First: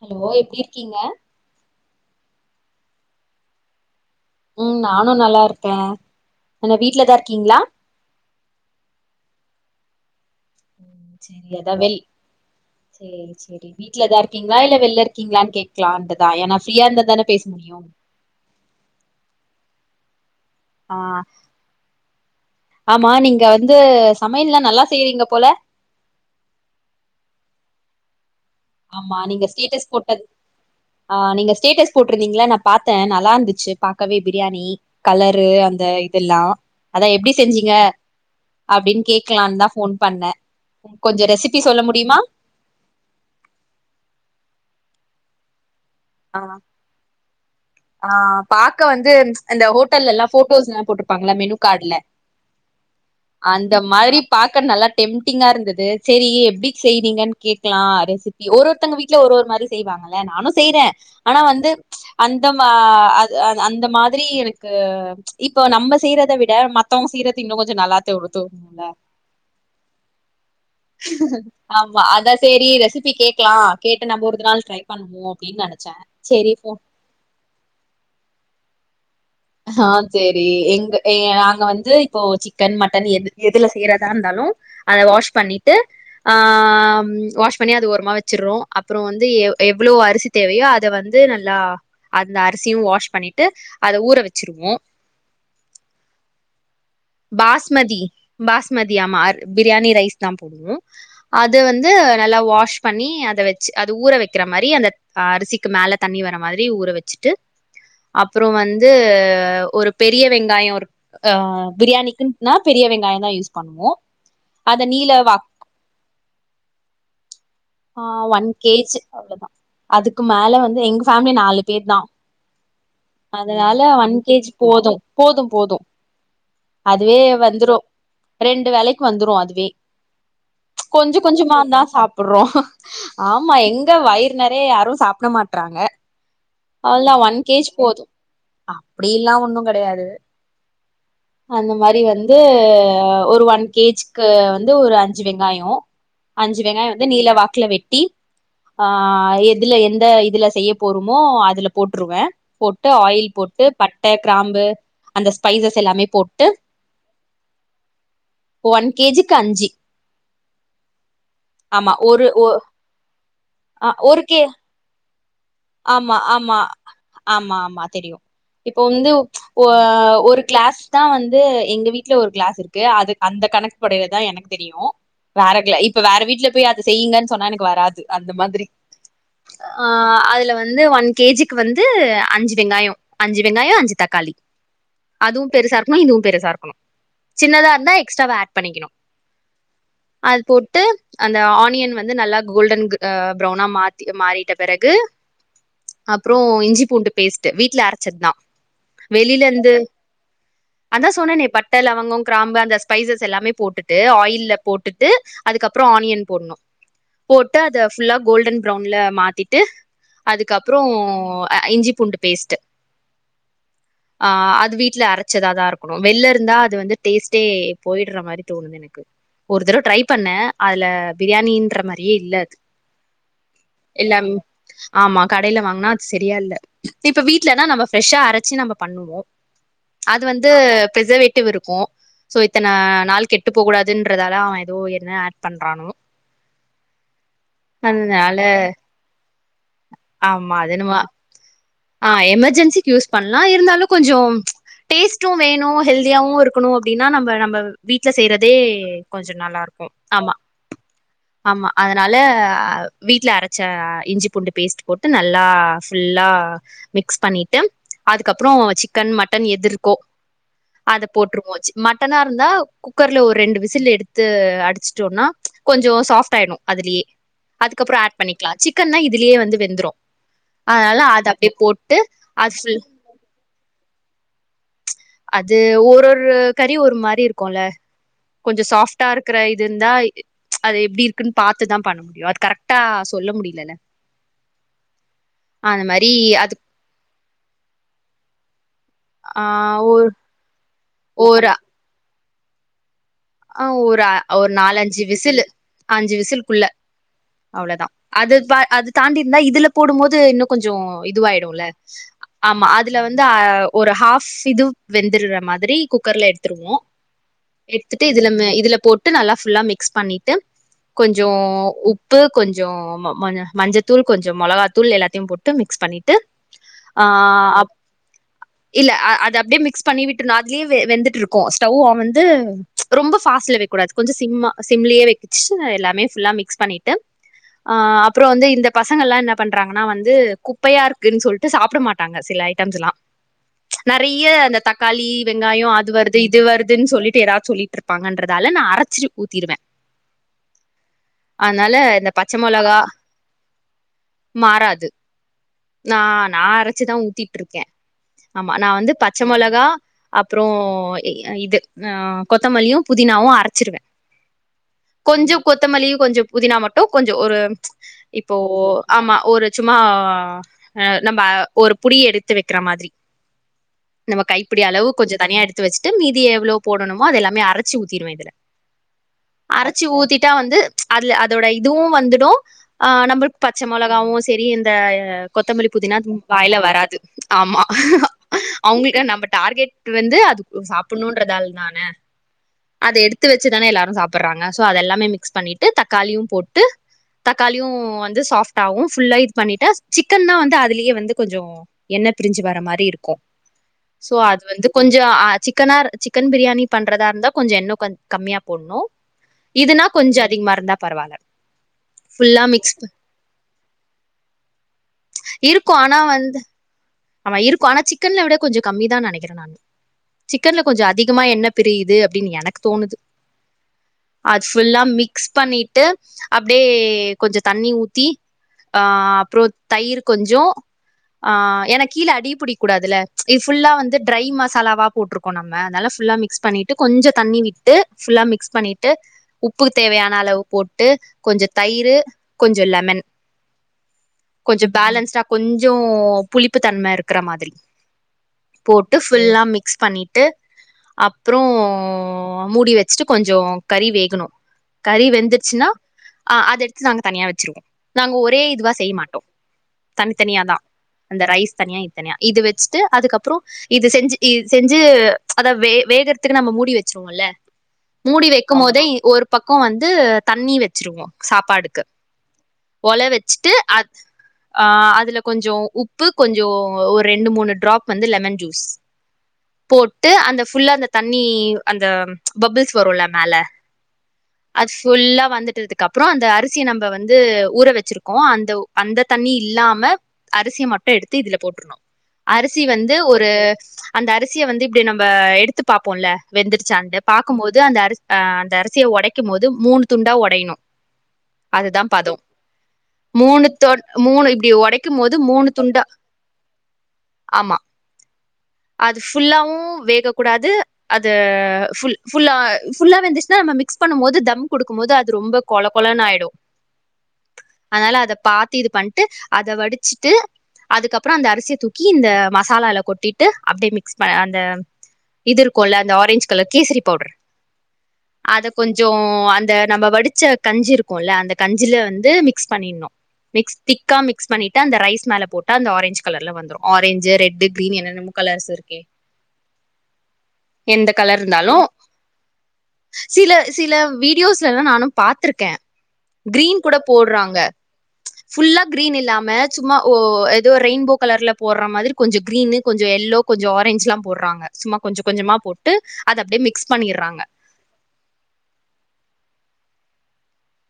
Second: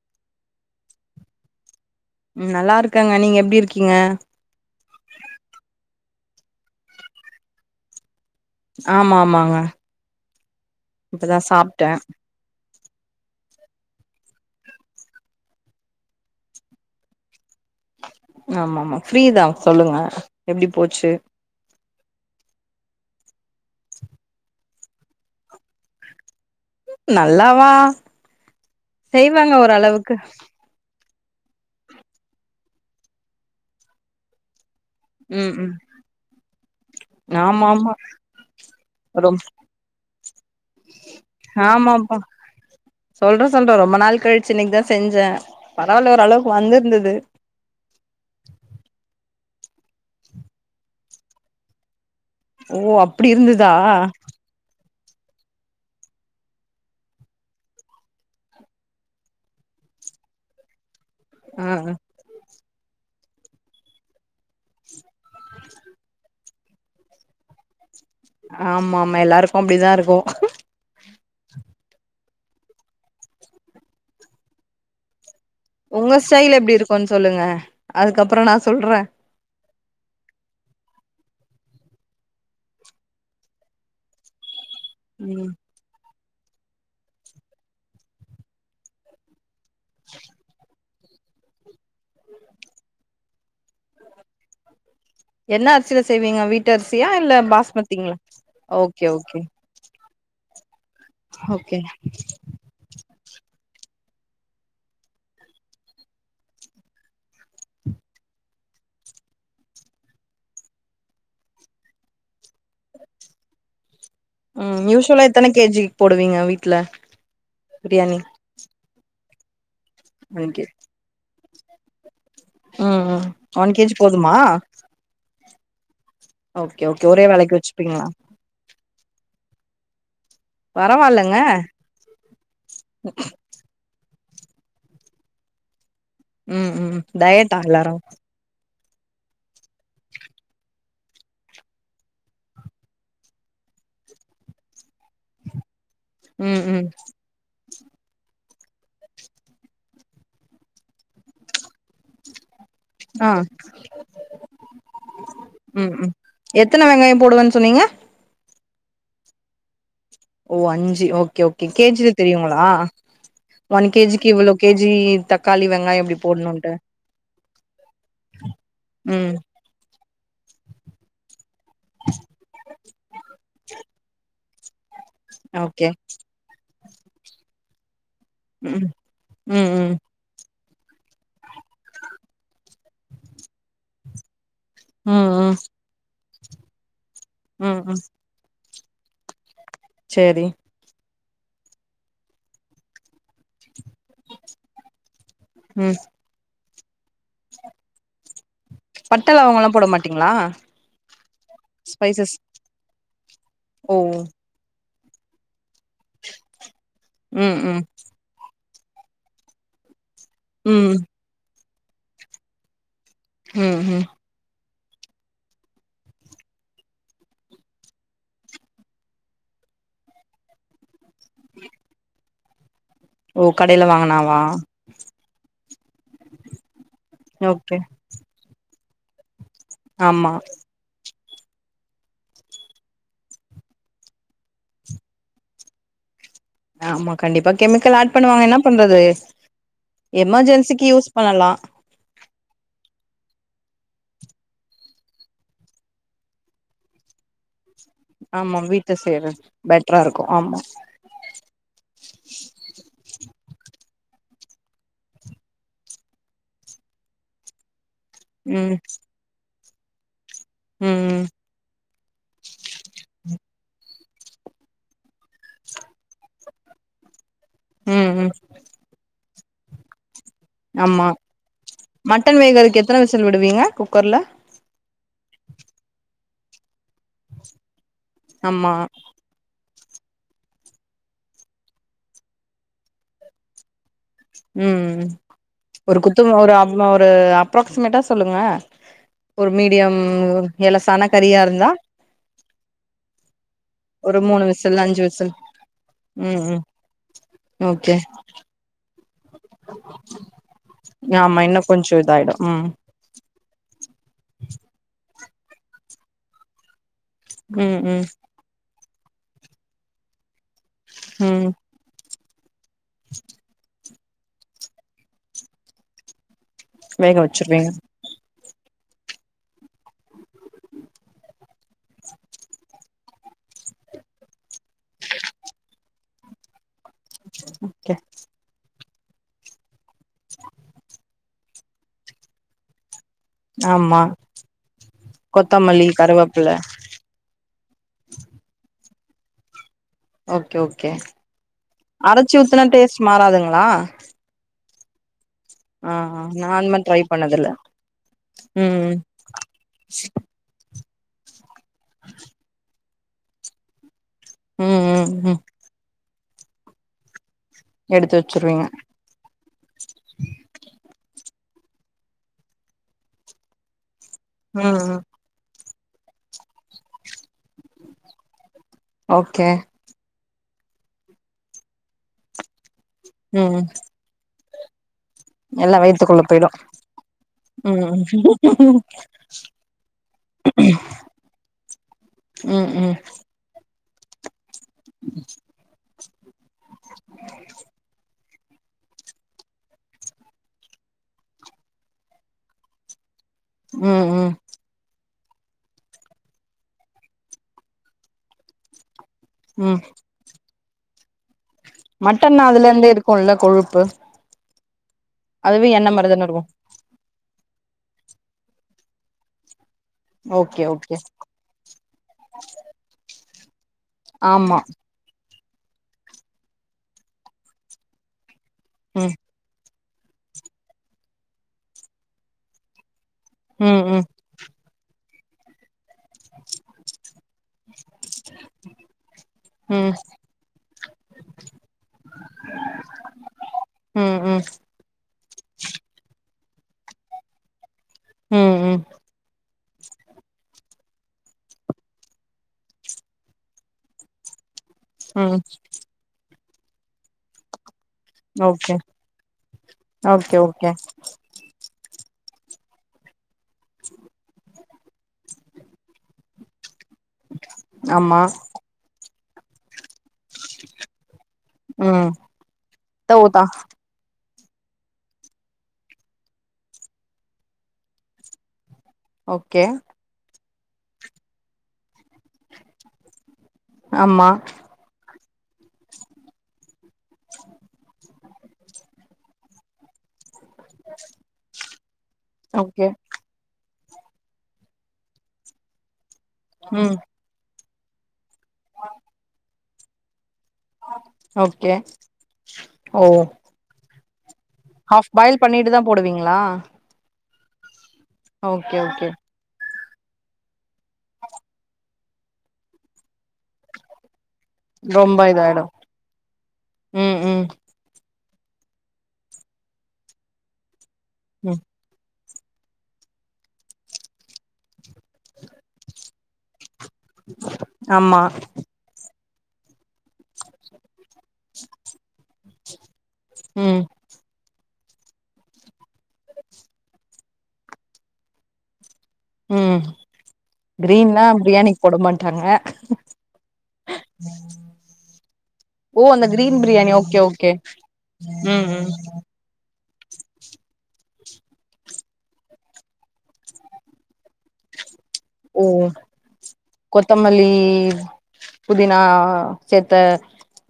Hello எப்டிர்க்கீங்க உம் நல்லாருக்கங்க நீங்க எப்டிர்க்கீங்க உம் நானு நல்லாருக்கே என்ன வீட்லதா இர்க்கீங்ளா ஆமா ஆமாங்க. ம் இப்பதா செரி அதா சாப்ட்ட வெள் சேரி சேரி வீட்லதாருக்கீங்களா இல்ல வெளிய இருக்கீங்களான்னு கேக்கலான்ட்டு தா ஏன்னா ஃப்ரீயாயிருந்தாதானே பேஸ் ஆமா ஆமா ஃப்ரீதா சொல்லுங்க. எப்டி போச்சு. ஆ ஆமா நீங்க வந்து சமயல்லா நல்லா செய்றீங்க போல நல்லாவா. செய்வாங்க ஓரளவுக்கு. ஆஹ் நீங்க ஸ்டேட்டஸ் போட்ருந்தீங்களா நா பாத்தே நல்லாருந்துச்சு பாக்கவே பிரியாணி கலரு ம் ம் அந்த இதுெல்லா அதா எப்டி ஆமா செஞ்சீங்க ஆமா அப்டின்னு ரொம் கேக்கலான்னு தா ஃபோன் பண்ணன் கொஞ்சோ ரெசிபி சொல்ல முடியுமா சொல்றோ ரொம்ப நாள் கழிச்சு இன்னைக்கி தா செஞ்சே பரவாயில்ல ஓ ஆ அளவுக்கு வந்திருந்தது ஆ பாக்க வந்து அந்த ஹோட்டல்ல எல்லா ஃபோட்டோஸ் எல்லா போட்டிருப்பாங்கள மெனு கார்டுல ஓ அப்டி இருந்துதா அந்த மாரி பாக்க நல்லா டெம்டிங்கா இருந்துது சேரி எப்டி செய்றீங்கன் கேக்லா ரெசிப்பி ஒரு ஒருத்தங்க வீட்ல ஒரு ஒரு மாரி செய்வாங்கல்ல நானு செய்றே - ஆனா ஆ வந்து ம்ச் அந் த மா அது அந் அந்த மாதிரி எனக்கு ம்ச் இப்போ நம்ம செய்யறத வி ட மத்தவங்க செய்றது இன்னு கொஞ்ச நல்லா தோ தோணும்ல ஆமா ஆமா எல்லாருக்கு அப்டிதா இருக்கு ஆமா அதா சேரி ரெசிப்பி கேக்லா கேட்டு நம்ப ஒருத நாள் ட்ரை பண்ணுவோ அப்டின்னு நெனச்சே உங்க செரி ஸ்டைல ஃபோன் எப்டி இருக்குன் சொல்லுங்க அதுக்கப்புற நா சொல்றே ஆ சேரி எங்க எ நாங்க வந்து இப்போ சிக்கன் மட்டன் எது எதுல செய்யறதா இருந்தாலு அத வாஷ் ம் பண்ணிட்டு ஆ வாஷ் பண்ணி அது ஓரமா வச்சிறோ அப்புறோ வந்து எ எவ்ளோ அரிசி தேவையோ அத வந் து நல்லா அந்த அரிசியு வாஷ் பண்ணிட்டு அத ஊற வச் வச்சிருவோ என்ன அரிசில செய்வீங்க வீட்டு அரிசியா இல்ல பாஸ்மதி பாஸ்மதிங்களா பாஸ்மதி ஓகே ஆமா ஓகே பிரியாணி ரைஸ் தா போடுவோ அத ஓகே வந்து நல்லா வாஷ் பண்ணி அத வச் அ து ஊற வெக்கிற மாரி அந்த அரிசிக்கு மேல தண்ணி வர மாதிரி ஊற வச்சிட்டு அப்புறோ வந்து ஆ ஒரு பெரிய வெங்காயோ ஒரு ஆ பிரியாணிக்குன்னா பெரிய வெங்காய தா யூஸ் பண்ணுவோ அத ம் நீல யூஸ்வலா வா எத்தன கேஜி போடுவீங்க வீட்ல பிரியாணி அவ்ளோ தா அதுக்கு ஒன் மேல கே வந்து எங்க ஃபேமிலி நாலு கேட்னா ம் ம் ஒன் கேஜி போதுமா கேஜ் போது போது போது ஓகே ஓகே அதுவே ஒரே வேலைக்கு வந்துரு வச்சுப்பீங்களா ரெண்டு வேலைக் வந்துரு அதுவே கொஞ்சோ பரவால்லங்க கொஞ்சமா தா சாப்புறோ ஆமா எங் து வயிறு நெறைய யாரு சாப்பிட மாட்டறாங்க ம் ம் டயட்டா எல்லாரு அப்டியல்லா ஒண்ணு கெடையாது அந்த மாரி வந்து ஒரு ஒன் கேஜிக்கு வந்து ஒரு அஞ்சு வெங்காயோ அஞ்சு ம் ம் வெங்காய வந்து நீல வாக்குல வெட்டி ஆஹ் எதுல எந்த இதுல செய்ய போறமோ மோ அதுல போட்டுருவ போட்டு ஆ ஆயில் போட்டு பட்ட கிராம்பு அந்த ஸ்பைசஸ் ம் எல்லாமே ம் போட்டு எத்தன வெங்காயோ போடுவேன்னு சொன்னீங்க ஒன் கேஜிக்கு அஞ்சு ஓ அஞ்சு ஓகே ஓகே ஆமா கேஜில ஒரு தெரியுங்கள ஒன் ஒரு கேஜிக்கு கே இவ்ளோ கேஜி தக்காளி வெங் ஆமா ஆமா ஆமா ஆமா தெரியும் இப்ப வந்து ம் ஒரு கிளாஸ் தா வந்து எங்க வீட்ல ஒரு கிளாஸ் இருக்கு அது அந்த கணக்கு படைல தா எனக்கு தெரியு வேறக்கி ஓகே இப்ப வேற வீட்ல போய் அத செய்யிங்கன்னு சொன்ன வராது அந்த மாதிரி ம் ம் ம் ஆஹ் அதுல வந் ந்து ஒன் கேஜிக்கு வந்து அஞ்சு வெங்காய அஞ்சு வெங்காய அஞ்சு தக்காளி ம் அதுவு ம் பெருசா இருக்கனு இதுவு பெருசா இருக்கணு சின்னதா ம் இருந்தா ம் எக்ஸ்ட்ராவா ஆட் பண்ணிகணு அது சேரி போட்டு அந்த ஆனியன் வந்து நல்லா கோல்டன் ஆஹ் ப்ரவுனா மாத்தி மாறிட்ட பிறகு ம் அப்புறோ இஞ்சி பூண்டு பேஸ்டு வீட்ல அரச் செதா பட்ட வெளில லவங்கல்லா இருந்து போட மாட்டீங்களா அதா சொன்னனே பட்ட லவங்கே ஸ்பைசஸ் கிராம்பு அந்த் ஸ்பைசஸ் எல்லாமே ஓ போட்டுட்டு ஆயில்ல போட்டுட் டு அதுக்கப் அப்புறம் ஆனியன் போட்னு ம் போட்டு அத ம் ஃபுல்லா கோல்டன் ப்ரவுண்ல மாத்திட்டு அதுக்கப்புறோ ம் ஆஹ் இஞ்சி பூண்டு பேஸ்ட்டு ம் ம் அஹ் அது வீட் வீட்ல அரச்சதாதா இருக்கணு வெள்ல இருந்தா அது வந்து டேஸ்ட்டே போய்ட்ற மாரி தோணுது எனக்கு ஒரு தடவ ட்ரை பண்ண அதுல பிரியாணின்ற மாரியே இல்ல அது ஓ கடயில வாங்குனாவா கடயில வாங்குனா அது செரியா இல்ல இப்ப வீட்லனா ஓகே நம்ம ஃப்ரெஸ்சா அரச்சு நம்ம பண்ணுவோம் அது ஆமா வந்து பிசர்வேட்டிவ் டு இருக்கும் சோ இத்தன நாள் கெட்டு போக கூடாதுன்றதால அவன் ஏதோ என்ன அட் பண்றானோ ஆமா கண்டிப்பா கெமிக்கல் ஆட் அதனால பண்ணுவாங்க என்ன பண்றது எமெர்ஜென்சிக்கு யூஸ் பண்ணலாம் ஆஹ் எமர்ஜென்சிக்கு யூஸ் பண்லாம் இருந்தாலும் கொஞ்சோம் டேஸ்ட்டும் வேணும் ஹெல்தியாவும் இருக்கணும் அப்படின்னா நம்ம நம்ம வீட்ல செய்யறதே ஆமா வீட்ல கொஞ்சம் செய்றது நல்லா இருக்கும் பெட்ரா இருக்கு ஆமா ஆமா அதனால அஹ் வீட்ல அரைச்ச அஹ் இஞ்சி பூண்டு பேஸ்ட் போட்டு நல்லா ஃபுல்லா மிக்ஸ் பண்ணிட்டும் அதுக்கப்புறம் ம் சிக்கன் மட்டன் எதுர் கோ அத ம் போட்டுரு மோஜி மட்டனா இருந்தா குக்கர்ல ஒரு ரெண்டு விசில் எடுத்து அடிச்சுட்டோம்னா கொஞ்சம் சாஃப்ட் ஆயிடும் அதுலே அதுக்கப்பறம் ம் ஆட் ம் பண்ணிக்கலாம் சிக்கன்னா இதுலயே வந்து வெந்த்றோம் அலனால ஆமா அதப் மட்டன் வேகருக்கு எத்தன விசில் விடுவீங்க குக்கர்ல அது ஒரு ஒரு க ஒரு மாரி இருக்கும்ல கொஞ்சோ ஆமா சாஃப்டா இருக்கற இது இருந்தா அது எப்பிடி இருக்குன்னு பாத்துதா பண்ண முடியு அது கரெக்ட்டா சொல்ல முடியலல்ல உம் அந்த ஒரு மாரி குப் து அது ஒரு அறுநூரு அப்ராக்சிமேட்டா சொல்லுங்க ஆ ஒரு மீடியம் ஒரு எல தல கறியா இருந்தா ஆஹ் ஒரு அ மூணு ஒரு விசில் அஞ்சு நாலஞ்சு விசில் விசிலு அஞ்சு ம் ம் விசிலுக்குள்ள அவ்வளவுதா ஓகே அது பா அது தாண்டிருந்தா இதுல போடும் போது இன்னு கொஞ்ச ஆமா இன்னு இதுவாயிடுல்ல கொஞ்சோ இதாயிடு ஆமா ம் அதுல வந்து ஒரு ஹாஃப் இது வெந்துடுற மாதிரி குக்கர்ல எடுத்துருவோ உம் ட்டு இதுல இதுல போட் டு நல்லா ஃபுல்லா மிக்ஸ் பண்ணிட்டு கொஞ்ச ம் உப் ப்பு கொஞ் ஜ மஞ்ச மஞ்சத் தூள் கொஞ்ஜோ மொளகா தூள் எல்லாத்தையு போட்டு மிக்ஸ் பண்ணிட்டு ஆ வேக வச்சுருவேக இல்ல அ அது அப்படியே மிக்ஸ் பண்ணி விட்டுணு அதுலயே வே வெந்துட்ருக்கு ஸ்டவ் வந்து ரொம்ப பாஸ்ட்ல வைக்க கூடாது கொஞ்ச சிம்ம சிம்மலே வச்சு எல்லாமேபுல்லா மிக்ஸ் பண்ணி ஓகே அஹ் அப்பற வந்து இந்த பசங்கள் எல்லா என்ன பண்றாங்கன்னா வந்து குப்பையா இருக்குன்னு சொல்லிட்டு சாப்ட மாட்டாங்க சில ஐட்டம்ஸ்ல்லா ஆமா நெறைய அந்த தக்காளி வெங்காயம் கொத்தமல்லி அது வருது இது கருவேப்பில வருதுன்னு சொல்லிட்டு யாரா சொல்லிட் ன்றதால நா அரைச்சிட்டு ஊத்திருவே ஓகே ஓகே அதனால இந்த பச்ச அரைச்சி ஊத்தனா மொளகா டேஸ்ட் மாறாதுங்களா மாறாது ஆ நா நா அந்த மாரி அரைச்சிதா ட்ரை பண்ணதில்ல ஊத்திட்ருக்கே ஆமா நா ம் வந்து பச்ச மொளகா அப்புற இது ஆஹ் கொத்தமல்லயு புதினாவு அரைச்சிருவே ம் ம் கொஞ்ஜ ம் கொத்தமல்லியு கொஞ்ஜோ புதினா மட்டு கொஞ்ஜோ ஒரு எடுத்து இப்போ வச்சிருவீங்க ஆமா ஒருட்சமா அஹ் நம்ம ஒரு புடி எடுத்து வைக்கிற மாதிரி நம்ம கைப்பிடி ம் அளவு ம் கொஞ்ச தனியா வச்சுட்டு மீதி எவ்வளோ போணமோ அதெல்லாமேஅச்ச ஊத்திருவே இதுல ஓகே லைட்டா வந்து அதுல அதோட இதுவு வந்துடும் ஆஹ் நம்ள்க் பச்ச ம் மொளகாவுஸ் சரி இந்தா கொத்தமல்லி எல்லா புதினா வயித்துக்குள்ள போயிடு வாயில வராது ஆமா ம் ம் ம் அவங்கள்க்கு நம்ம டாரெட் வந்து அது சாப்பிடணும்ன்றதாலதான ம் அத எடுத்து வச்சுதானே எல்லார அ சாப்புடறாங்க சோ அதெல்லாமே மிக்ஸ் பண்ணிட்டு தக் காலியு போட் ட்டு தக்காளியு வந்து சாஸ் தாவு ஃபுல்லா இது பண்ணிட்டா சிக்கன்னா வந்து அதுலேயே வந்து கொஞ்சொ எண்ண பிரிஞ்சு வர மாரி இருக்கு ம் சோ ம் அது வந்து கொஞ் ஆ சிக்கனா சிக்கன் பிரியாணி பண்றதா இருந்தா கொஞ்சோ எண்ணெ க கம்மியா போட்ணு ம் இதுனா கொஞ்ச அதிகமா இருந்தா பரவால்ல ஃபுல்லா மட்டன்னா அதுல மிக்ஸ் இருந்தே இருக்கு இல்ல கொழுப் பு அதுவே இருக்கு எண்ண ஆனா மாரிதான வந்து ஆமா இருக்கு ஆனா சிக்கன்ல விட கொஞ்சோ கம்மிதானு நெனக்கிறே நானு சிக்கன்ல ஓகே கொஞ்சோ ஓகே அதிகமா எண்ண பிரியுது அப்டின்னு எனக்கு தோணுது அது ஆமா ஃபுல்லா மிக்ஸ் பண்ணிட்டு அப்டே கொஞ்ச தண்ணி ஊத்தி அ ம் அப்றோத் தயிர் கொஞ்சோ ஆ எனக் கீழ அடி புடிக்கூடாதுல இது ஃபுல்லா ம் வந்து ம் ட்ரை மசாலாவா போட்டுருக் கோ நம்ம நல்லா ஃபுல்லா மிக்ஸ் பண்ணிட்டு கொஞ்ச தண்ணி விட்டு ஃபுல்லா மிக்ஸ் பண்ணிட்டு உப்புக்கு ம் ம் தேவையான அளவு போட்டு கொஞ்ச தயிரு கொஞ்ச லெமன் ம் கொஞ்சோ பேலன்ஸ்டா கொஞ்சோ ப்பு தன்ம இருக்கற மாதிரி ம் ம் போட்டு ஃபுல்லா மிக் மிக்ஸ் பண்ணிட்டு அப்றோ மூடி வச்சுட்டு கொஞ்சோ கறி வேகணு கறி ம் வெந்துருச்சுன்னா ஆ அத எடுத்து நாங்க தனியா வச்சிருவோ நாங்க ஒரே இதுவா ஓகே செய்ய மாட்டோ ஓகே தனித்தனியாதா ஓகே ரைஸ் தனிய இது தனியா இது வச்சுட்டு அதுக்கப்புறோ இது செஞ்சி செஞ்சி அத வே வேகறத்துக்கு நம்ம மூடி வச் வச்சிருவோ இல்ல ஆமா மூடி வெக்கு போதே ஒரு பக்கோ வந்து தண்ணி வச்சிருவோ சாப்பாடுக்கு ம் ஒல த்த ஊத்தா வச்சிட்டு அ ஆ அதுல கொஞ்சோ உப் பு கொஞ்சோ ஒரு ரெண்டு மூணு ட்ராப் வந்து லெமன் ஜூஸ் ஓகே போட்டு அந்த ஃபுல்ல அந்த தண்ணி அந்த பபுள்ஸ் வருல மேல ஆமா அது ஃபுல்லா வந்துட்டதுக்கு அப்புறோ அந்த அரிசிய நம் நம்ப வந்து ஊற வச்சிருக் கோ அந்த அந்த தண்ணி இல்லாம அரிசி மட் எடுத்து இதுல போட்டுருணு அரிசி ஓகே வந்து ஒரு அந்த அரிசிய வந்து இப்டி நம்ப எடுத்து பாப்போ இல்ல ம் வெந்திராச்சாண்ட்டு பாக்குமோது இது அந்த அரி அ அந்த அரிசிய ஒடைக்கு மோது மூணு துண்டா ஒடையணு ஓகே அதுதா பதோ ஓ மூணு தொ மூணுக் ஒடைக்கு போது மூணு கேட்டு தா துண்டா போடுவீங்களா ஆமா ஓகே அது ஓகே ஃபுல்லாவு வேகக்கூடாது அது ஃபுல் ஃபுல்லா ஃபுல்லா வெந்துருச்ன்னா நம்ம மிக்ஸ் பண்ணு போது தம் குடுக்குபோது அது ரொம்ப கொல கொலன்னு ஆயிடு ம் ம் அதனால அத பாத்து இது பண்ட்டு அத வடிச்சிட்டு அதுக்கப்புறோ அந்த அரிசிய ம் தூக்கி இந்த ம மசாலல கொட்டிட்டு அப்படியே மிக்ஸ் ப அந்த இது இர்க்குல்ல அந்த ஆரஞ்ச் கலர் கேசரி பவுடர் ஆமா அத கொஞ்சோ அந் அத நம்ம வடிச்ச கஞ்சி இருக்குல்ல அந்த கஞ்சில வந்து மிக்ஸ் பண்ணினணு மிக்ஸ் ம் திக்கா மிக்ஸ் பண்ணி அந்த ரைஸ் மேல போட்டா அந்த ஆரஞ்சு கலர்ல வந்துரு ஆரஞ்சு ரெட்டு கிரீன் என்னென்னமோ கலர்ஸ் இருக்கே ம் எந்த கலர் கிரீன்லா இருந்தாலூ பிரியாணிக்கு போட மாட்டாங்க சில சில வீடியோஸ்ல எல்லா நானும் பாத்திருக்க ஓ அந்த கிரீன் கூட பிரியாணி ஓகே போடுறாங்க ஓகே ஃபுல்லா ம் ம் கிரீன் இல்லாம சும்மா ஓ எதோ ரெயின்போ கலர்ல போடற மாரி கொஞ்சோ கிரீன்னு கொஞ்சோ எல்லோ கொஞ்சோ ஆரஞ்ச் எல்லா போடறாங்க சும்மா கொஞ்சோ ஓ ஓ கொத்தமல்லி புதினா சேத்த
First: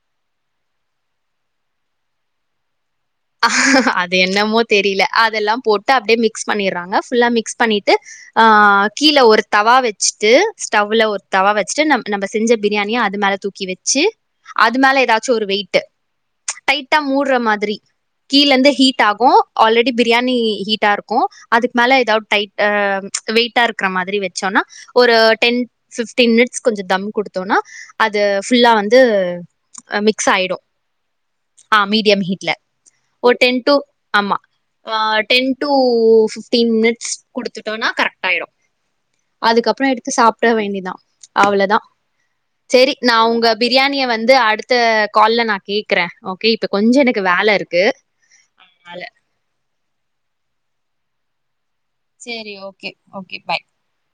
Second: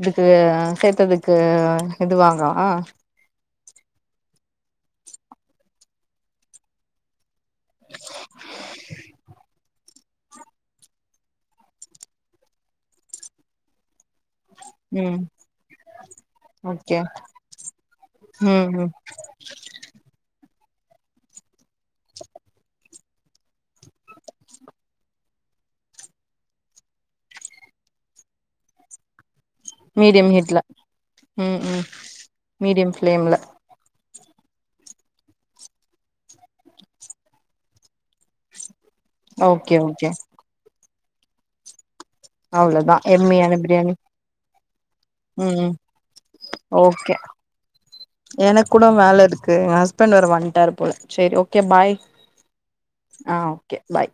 இதுக்கு சேத்ததுக்கு இது வாங்கவா அது என்னமோ தெரியல அதெல்லாம் போட்டு அப்டியே மிக்ஸ் பண்ணிர்றாங்க ஃபுல்லா மிக்ஸ் பண்ணிட்டு ஆ கீழ ஒரு தவா வெச்சுட்டு ஸ்டவ்ல ஒரு தவா வெச்சுட்டு நம் நம்ம செஞ்ச பிரியாணியா அது மேல தூக்கி வெச்சு அது மேல ம் எதாச்சு ஒரு வெயிட் ப்ச் ஓகே டைட்டா மூடுற மாதிரி ம் கீழந்து ம் ஹீட் ஆகூ ஆல்ரெடி பிரியாணி ஹீ ஹீட்டா இருக்கு அதுக் மேல எதாவ் டைட்டா ப்ச் வெயிட்டா இருக்ற மாதிரி வெச்சோன்னா ஒரு டென் ஃபிஃப்ட்டீன் மினிட்ஸ் கொஞ்சோ தம் குடுத்தோன்னா அது ஃபுல்லா வந்து மிக்ஸ் மீடியம் ஆயிடு ஹீட்ல ம் ம் மீடியம் ஓ ஃப்ளேம்ல டென் டு ஆமா ஆ டென் டூ ஃபிப்டீன் மினிட்ஸ் குடுத்துட்டோன்னா கரெக்ட் ஆயிரு ஓகே அதுக்கப்றோ ஓகே எடுத்து சாப்பிட வேண்டிதா அவ்ளதா அவ்ளோதா சேரி நா உங்க எம்மியான பிரியாணி பிரியாணிய வந்து அடுத்த கால்ல நா ம் கேக்கற ஓகே இப்ப கொஞ்சோ எனக்கு வேல இருக்கு எனக் கூட வேல இருக்கு எ ஹஸ்பண்ட் வேற வ வண்டார்போல சேர் ஓகே கே பாய் சேரி ஓகே ஆஹ பாய் ஓகே பாய்